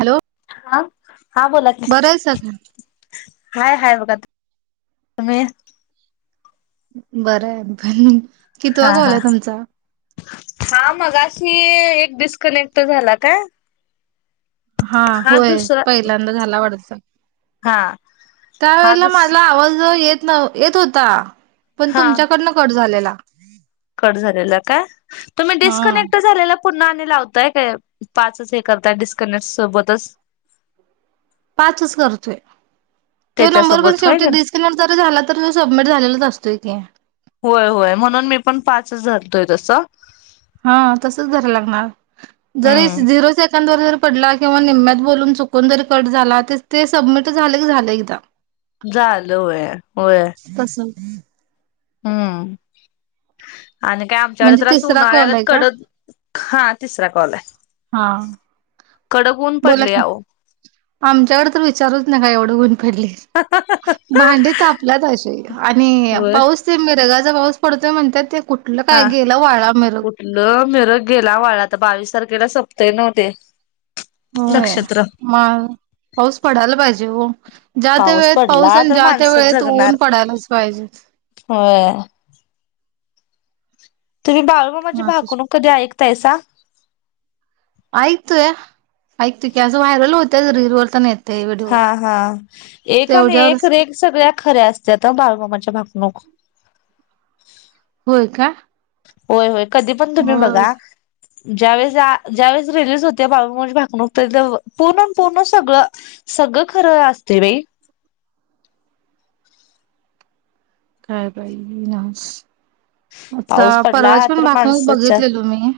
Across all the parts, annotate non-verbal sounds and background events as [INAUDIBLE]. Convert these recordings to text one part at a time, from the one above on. Hello हा. हा बोला की बरं आहेसा काय. हाय, हाय, बघा तूम्ही. बरं आहे पण. कितवा हा कॉल हा आहे तुमचा? शी एक डिस्कनेक्ट झाला का? हा, होय, पहिल्यांदा झाला वाढत, हा हा त्यावेेळेला दुस माझा आवाज येत येत होता, पण हा तुमच्याकडनं कट झालेल. [UNINTELLIGIBLE] कट झालेला काय? तुम्ही हा डिस्कनेक्ट झालेला. पुन्हा नाय लावताय काय, पाचच हे करताय डिस्कनेक्ट सोबतच. पाचच करतोय. तो नंबर पण त्याच्यासोबत होय शेवटी का डिस्कनेट जरी झाला तर. तो सबमिट झालेलाच असतोय की. तोय तसा. हा तसच भरायला लागणार. जरी हम्म झिरो सेकंद-वर. पडला किंवा निम्यात बोलून चुकून जरी कट झाला. ते सबमिट झालं की झाले एकदा. झालं होय होय. तस हम्म. आणि काय म्हणजे आमच्याकडे असं तिसरा कॉल उन्हाळ्यात आहे का कडक. हा तिसरा कॉल आहे. हा कडक ऊन बोला पडले की, अहो आमच्याकडे तर विचारूच नका एवढ. एवढ ऊन. पडले. भांडे तापल्यात अशी आणि होय पाऊस ते मिरगा पाऊस पडतोय म्हणत्यात ते. कुठलं हा काय गेला वाळा मिरग. कुठलं मिरग गेला वाळा आता बावीस तारखे खेला सोपतय नव्ह ते. होय.. नक्षत्र म पाऊस पडायला पाहिजे हो. ज्या त्या वेळेत पाऊस पडला आणि तर ज्या त्या माणसं वेळेत ऊन जगणार पडायलाच पाहिजेत. होय तुम्ही बाळूमामाची तुझ भाकणूक कधी आईकला [INAUDIBLE] ऐकतोया. ऐकतू की असं व्हायरल होत होत्या रिलीज वर. तेन येतय व्हिडिओ हा.. हा. एक आणि एक तेवढ्यावरच रेख सगळ्या खऱ्या असत्यात हो बाळूमामाच्या भा णूक. होय का? होय. होय. कधी पण तुम्ही होय बघा? ज्यावेेळेस-ज्यावेेळेस रिलीज होते. बाळूमामाची भाकणूक ते पूर्ण-पूर्णन सगळं-सगळं खरं असतय बाई. काय बाई ना आता पाऊस पडला परवाची पण तर भाकनुक माणसं चार बघितली मी.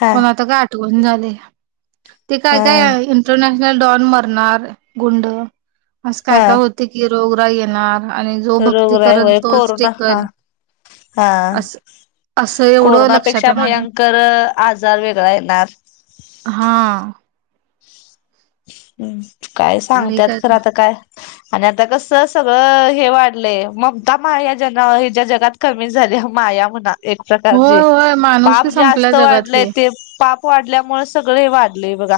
हा पण आता काय आठवना झालंया. ते काय हा काय इंटरनॅश डॉन मरणार. गुंड अस काय हा काय होतय की रोगराई येणार, आणि जो भक्ती रोगराई करल होय तोच कोरोना हा टिकल. हा असं असं [INAUDIBLE] एवढं लक्षात कोरोनापेक्षा आहे माझ्या भयंकर आजार वेगळा येणार, हा [UNINTELLIGIBLE] काय लई सांगत्यात काय खरं आता काय आणि आता कस सगळं हे वाढलंय. ममता माया जन हिच्या जगात कमी झाली माया म्हणा एक होय प्रकारचे होय [INAUDIBLE] माणुसकी पाप संपल्या जास्त वाढलंय जगातली ते पाप वाढल्यामुळ सगळ वाढलंय बघा,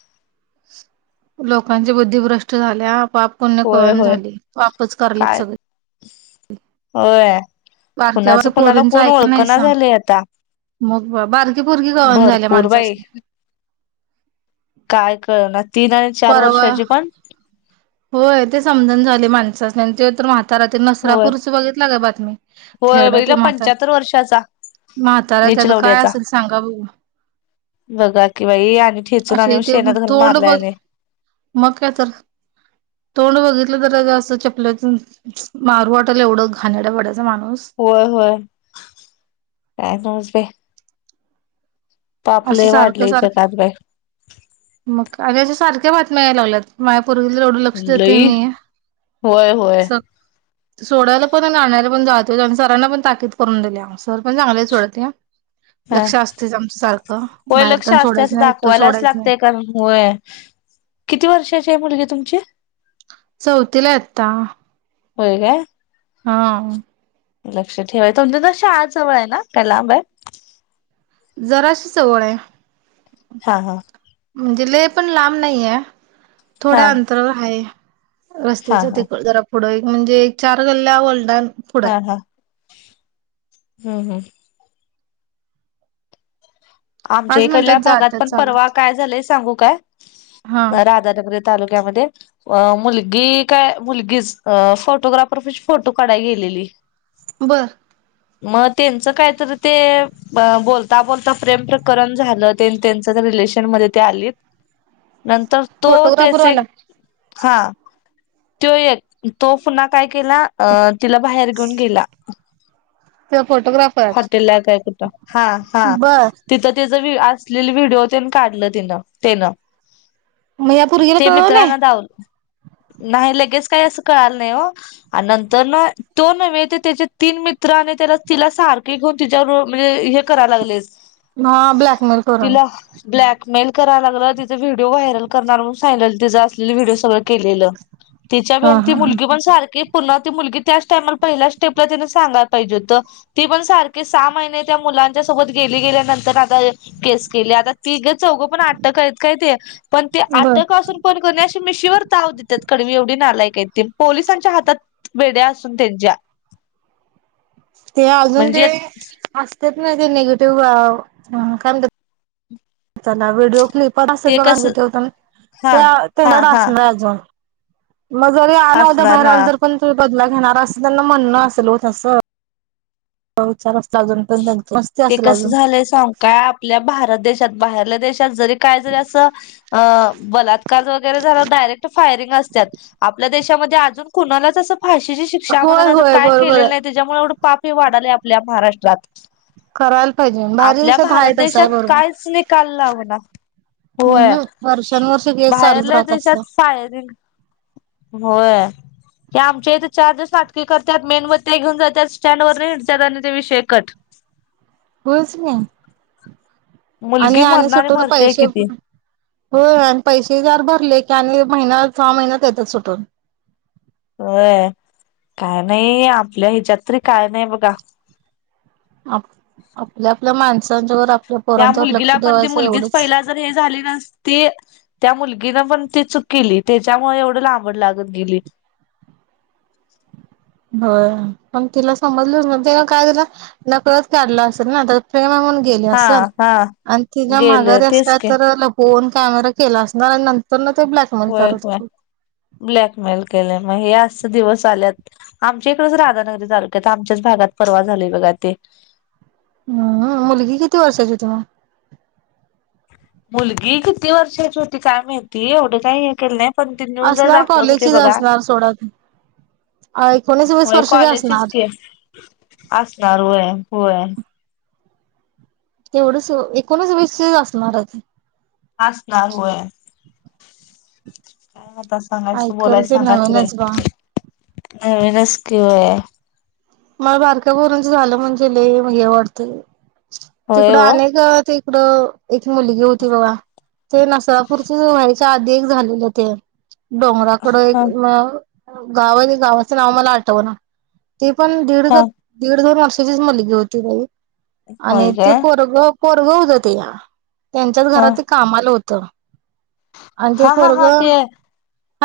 [INAUDIBLE] [INAUDIBLE] लोकांची बुद्धिभ्रष्ट झाल्या बाप पुण्य होय कळण होय झालंय पापच करलेत काय सगळे. [INAUDIBLE] होय, [INAUDIBLE] बारक्या कुणाच बारक्या कुणाला पोरींच कोण ऐका ओळखना नाहीसा झालंय आता मग बारकी पोरगी [INAUDIBLE] कळना झाल्या भरपूर बाई माणसासनी [INAUDIBLE] काय कळणार, तीन आणि चार परवा वर्षांची पण, [INAUDIBLE] होय ते समजून झाले माणसांसनी ते तर म्हा- तारा ते होय नसरापूरच बघितला काय? बातमी [INAUDIBLE] होय थेरडा बघितला तो म्हाता [INAUDIBLE] पंच्याहत्तर वर्षाचा म्हाताारा त्याच काय नीचलवड्याचा. असेल, सांगा बघू [INAUDIBLE] बघा की बाई आणि ठेचून असे आणि ते शेणात घालून तोंड मारलाय बघ आणि [INAUDIBLE] मग काय तर, [INAUDIBLE] तोंड बघितलं तरं अग अस चेपल्या, [UNINTELLIGIBLE] मारू वाटालय एवढं घाणेरड् होय होय [INAUDIBLE] काय समजते, असं सारखं वाढलय सारखं जगात बाई [INAUDIBLE] मग का रेंज सारखी त्या बातम्या यायला लागल्यात, [UNINTELLIGIBLE] पोरगीवर एवढं लक्ष देतेय लई मी होय [INAUDIBLE] होय स- [INAUDIBLE] [INAUDIBLE] सोडायला पण आणि आणायला पण जाते आणि सरांना पण ताकीद करून दिलीया, सर पण चांगले सोडत नाही हां [INAUDIBLE] हा लक्ष असतेच आमचं सारखं, [INAUDIBLE] होय बाहेर लक्ष तेन असते सोडायचं असं नाही एकटं दाखवायलाच सोडायचं नाही. लागतय कारण, होय [INAUDIBLE] किती वर्षाची मुलगी आहे तु तुमचे, [INAUDIBLE] [INAUDIBLE] चवथीला आहे आत्ता, [INAUDIBLE] होय काय, [INAUDIBLE] हा, [INAUDIBLE] लक्ष ठेवाय तुमची त शाळाच जवळ आहे ना काय लांब आय- [INAUDIBLE] जराशी जवळ आहे. [INAUDIBLE] [INAUDIBLE] हा -हा म्हणजे लेय पण लांब नाहीये, [INAUDIBLE] हा थोड्या अंतरावर हाये, हा रस्त्याच्या हा तिकड जरा पुढं एक म्हणजे. एक चार गल्ल्या मलढून हा. हा. हम्म हम्म. आमच्या पाच इकडल्या मिनिटात भागात जातात पण, परवा चालत काय झालाय सांगू काय हा राधानगरीत. तालुक्यामध्ये. अ मुलगी काय मुलगीच, फोटोग्राफर पाशी फोटो काढायला गेलेली. बर. मग त्यांच काहीतरी ते बोलता-बोलता प्रेम प्रकरण झालं. त्यान त्यांचं रिलेशनमध्ये ते आलीत. नंतर तो फोटोग्राफर वाला [UNINTELLIGIBLE] हा तो एक तो पुन्हा काय केला अ तिला बाहेर घेऊन गेला. तो फोटोग्राफर हॉटेल ला काय कुठं. हा हा. बर तिथं त्याच व्हि आपलेल व्हिडिओ तेन काढलं तिनं त्यांनं मग या पोरगीला ते कळवलं नाही मित्रांना दावल नाही लगेच काही असं कळाल नाही हो. आणि नंतर ना तो नव्हे ते त्याचे तीन मित्र आणि त्याला ती तिला सारखे घेऊन तिच्यावर म्हणजे हे कराय लागले. ना ब्लॅकमेल करून. कराया लागला. तिचे व्हिडीओ व्हायरल करणार. म्हणून सांगायला तिचे असलेले व्हिडिओ सगळे. केलेल. त्याच्या हा भ्यान ती हा हा मुलगी पण सारखी पुन्हा ती मुलगी त्याच टाइमला पहिल्या स्टेपला तीन सांगाया पाहिजे होत. [INAUDIBLE] ती पण सारखी सहा महिने त्या मुलांच्या सोबत गेली गेल्यानंतर आता केस केलीआता तीगच चौघ पण अटक आहेत काय ते पण ते बर अटक असून पण काय कणी मि शीवर चाव देतात, कडवी एवढी नालायक हाय ती पोलिसांच्या हातात [INAUDIBLE] बेड्या असून त्यांच्या, [INAUDIBLE] [INAUDIBLE] ते अजून ते म्हणजे [INAUDIBLE] अस तेच नाही ते निगेटिव्ह [INAUDIBLE] काय म्हणत्यात, [INAUDIBLE] व्हिडिओ क्लिप, ते कसं हा हा हा [UNINTELLIGIBLE] मग घरी आला होता. असणार बाहेर हा आलो तर पण ते बदला घेणार असल, त्यांना म्हणन असेल हो तस, हो-चार वास [INAUDIBLE] ते कस झालंय सांगू काय आपल्या भारत देश- त्यात बाहेरल देश, त्यात जरी काही जरी अस [INAUDIBLE] अ बलात्कार वैगेरे झाला. तर डायरेक्ट फायरिंग असत्यात. आपल्या देशामध्ये ते अजून कुणालाच अस फाशीची शिक्षा होय म्हणाल्या जर होय काय बरोबर केलेलं आहे. नाही. त्याच्यामुळे एवढं पापी वाढाले आपल्या महाराष्ट्रात, करायला पाहिजे [INAUDIBLE] बाहेर आपल्या देशात भारत आहे तसं देशात आहे बरोबर कायच निकाल लावना [INAUDIBLE] हम् होय हम वर्षानुवर्ष [INAUDIBLE] केस चालूच बाहेरल्या राहत असत देशात फायरिंग, [INAUDIBLE] होय.. आमच्या इथे चार दिवस नाटके करतात. मेणबत्त्या घेऊन जातात स्टँड वर. झाल त्या नंतर विषय कट. होयच ना. आणि मुलगी आणि मरणारी सुटून मरतेय पैसे. किती हो आणि पैसे फार भरलेत. आणि महिना सहा-महिन्यात येत्यात सुटून. व्हय काय नाही. आपल्या हेच्यात तरी काय नाही बघा. आपल्या-आपल्या माणसांन च्यावर आप त्या मुलगीला पण, ती मुलगीच पहिला जर हे झाली नस नसती.. त्या मुलगीनं पण ती चुक केली. त्याच्यामुळे एवढं लांबड लागत गेली. होय. पण तिला समजल न ते काय झालं नकळच काढलं असेल ना? त्यात प्रेम हाय म्हणून. गेली हा असल. हा आणि तिच्या गेलं माघारी अस तेच की कायतरी फोन कॅमेरा केला असणार आणि नंतरन. होय. होय ब्लॅकमेल केलय म हे अस. दिवस आल्यात. आमच्या इकडच राधानगरी तालुक्यात आमच्याच भागात परवा झालेय बघा ते. हम्म.. मुलगी किती वर्षाची होती मग? मुलगी किती वर्षाची होती. काय माहिती? एवढं काय हे केलं नाही. पण ते न्यूजला असणार दाखवत होते कॉलेजचीच बघा. असणार सोडा ती एकोणीस वीस होय वर्षाची कॉलेजचेच असणार ते असणार होय-होय. तेवढच एकोणच-वीसचेच असणार आहे ती. असणार आ हा ऐकल ते नवनच बा. नवीनच की होय. मला बारक्या पुरिंच झालं म्हणजे लई म हे वाटते. होय तिकडं ओ अनेकदा ते. ड. एक मुलगी होती बघा. ती नसापूरचे चार दिन झालेलं ते. डोंगराकड एक हा गाव गावाच-गावाचं नाव मला आठवना. ते पण हा दीड-दो दीड-दोन वर्ष वर्षाचीच मुलगी होती बाई. आणि होय ते काय पोरगं. पोरगं [UNINTELLIGIBLE] त्यांच्याच हा घरात ते कामाला होत. त. हा. हा. हा ते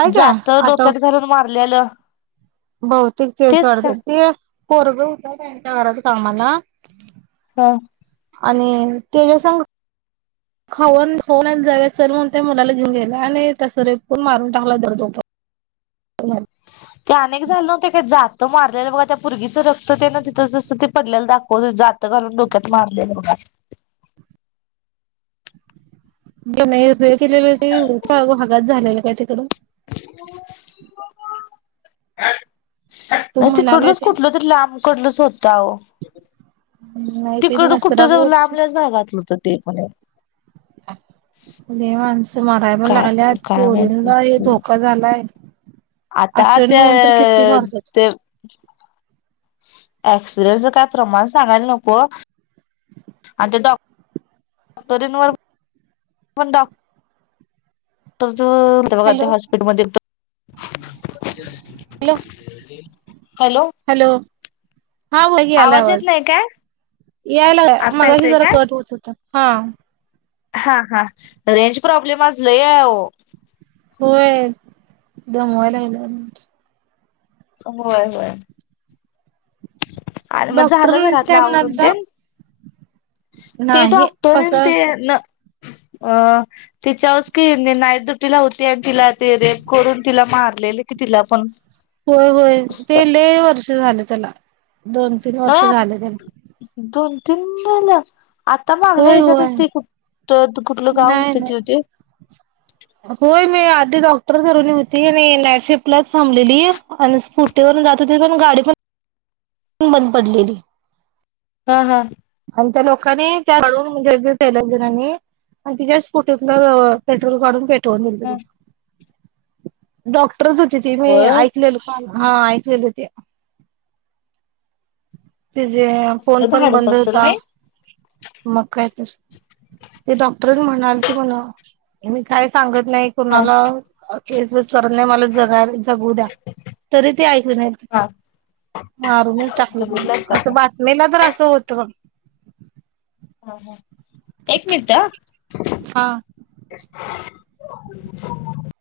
काय जात आठव डोक्यात घालून मारल्यालं. [INAUDIBLE] बहुतेक तेच वाढत ते. पोरगं होत त्यांच्या घरात कामाला. हं आणि तेच्या संग. खाऊ खाऊ आणायला जाऊया चल म्हणून त्या मुलाला घेऊन गेलाय. आणि तस रेप करून मारून टाकला भर दो ते अनेक जण नव्हत का जात? जात मारलेलं बघा त्या पोरगीच रक्त ते ना तिथं जसं ते पडलेला दाखवल जात घालून डोक्यात मारलेलं बघा. [UNINTELLIGIBLE] काय तिकडून? [INAUDIBLE] काय? तो म्हणालाय तिकडलच ते कुठलं तरी लांब कडलच होतं आहो. नाही ते तिकड कुठं जाऊ नसरापूरची लांबल्याच भागातलं होत ते पण लई माणसं. माराय पण काय लागल्यात काय माहिती पोरींनाही धोका झालाय. आता ऍक्सिडेंट त्या होऊन तर किती मारतात ते एक्सीडेंटच काय प्रमाण सांगायला नको. आणि त्या डॉक्टरीनवर. कोण डॉ. तो, जो, तो, बघा त्या हॅलो हॉस्पिटल मध्ये तो. Hello hello. हॅलो. हा बघ याय लागलाय येत आवाज. नाही काय यायलागलाय आता मगाशी येतोय जरा काय कट होत, होता. हा. हा हा रेंज प्रॉब्लेम आज लई हाय आओ. होय दमवायलालागय. होय-होय. डॉक्टर म्हणायच घरातलं काय आवरून म्हण्याचा तेन ते डॉक्टर न ते न अ तिच्यावरच कि नाईट ड्युटी ला होती आणि तिला ते रेप करून तिला मारलेले कि तिला पण. होय होय ते ले वर्ष झाले त्याला दोन. तीन वर्ष नाही झाले त्याला. दोन तीन झालं आता मागण्या होय होय ह्याच्यातच त ते खू तर तू कुठलं गाव नाही होतं कि हो नाही ते? होय मी आधी डॉक्टर ठरवली होती आणि नाईटशिफ्ट ला चा थांबलेली आणि स्कूटीवरून जात होते पण गाडी पण बंद पडली. हा हां कीनाय त्या [UNINTELLIGIBLE] जणांनी त्यांच्या मग तिच्याच स्कुटी तल पेट्रोल काढून घेतला. दोन मिनिट दिले. डॉक्ट ट्र होती ती मी होय ऐकलेल. हा ऐकेल होते. ते जे फोन कसलं पण धाडस बंद असेल होता नाही मग कायतर ते डॉक्टर म्हणाल ते मला मी काय सांगत नाही हा कोणाला केस स नाही मला जगायला जगू द्या तरी ते ऐकले नाही हा मारूनच टाकल. बघितलास का असं काय? बातमी ला त्रास अस होतो म हां हां एक मिनिटं हा हां. [UNINTELLIGIBLE]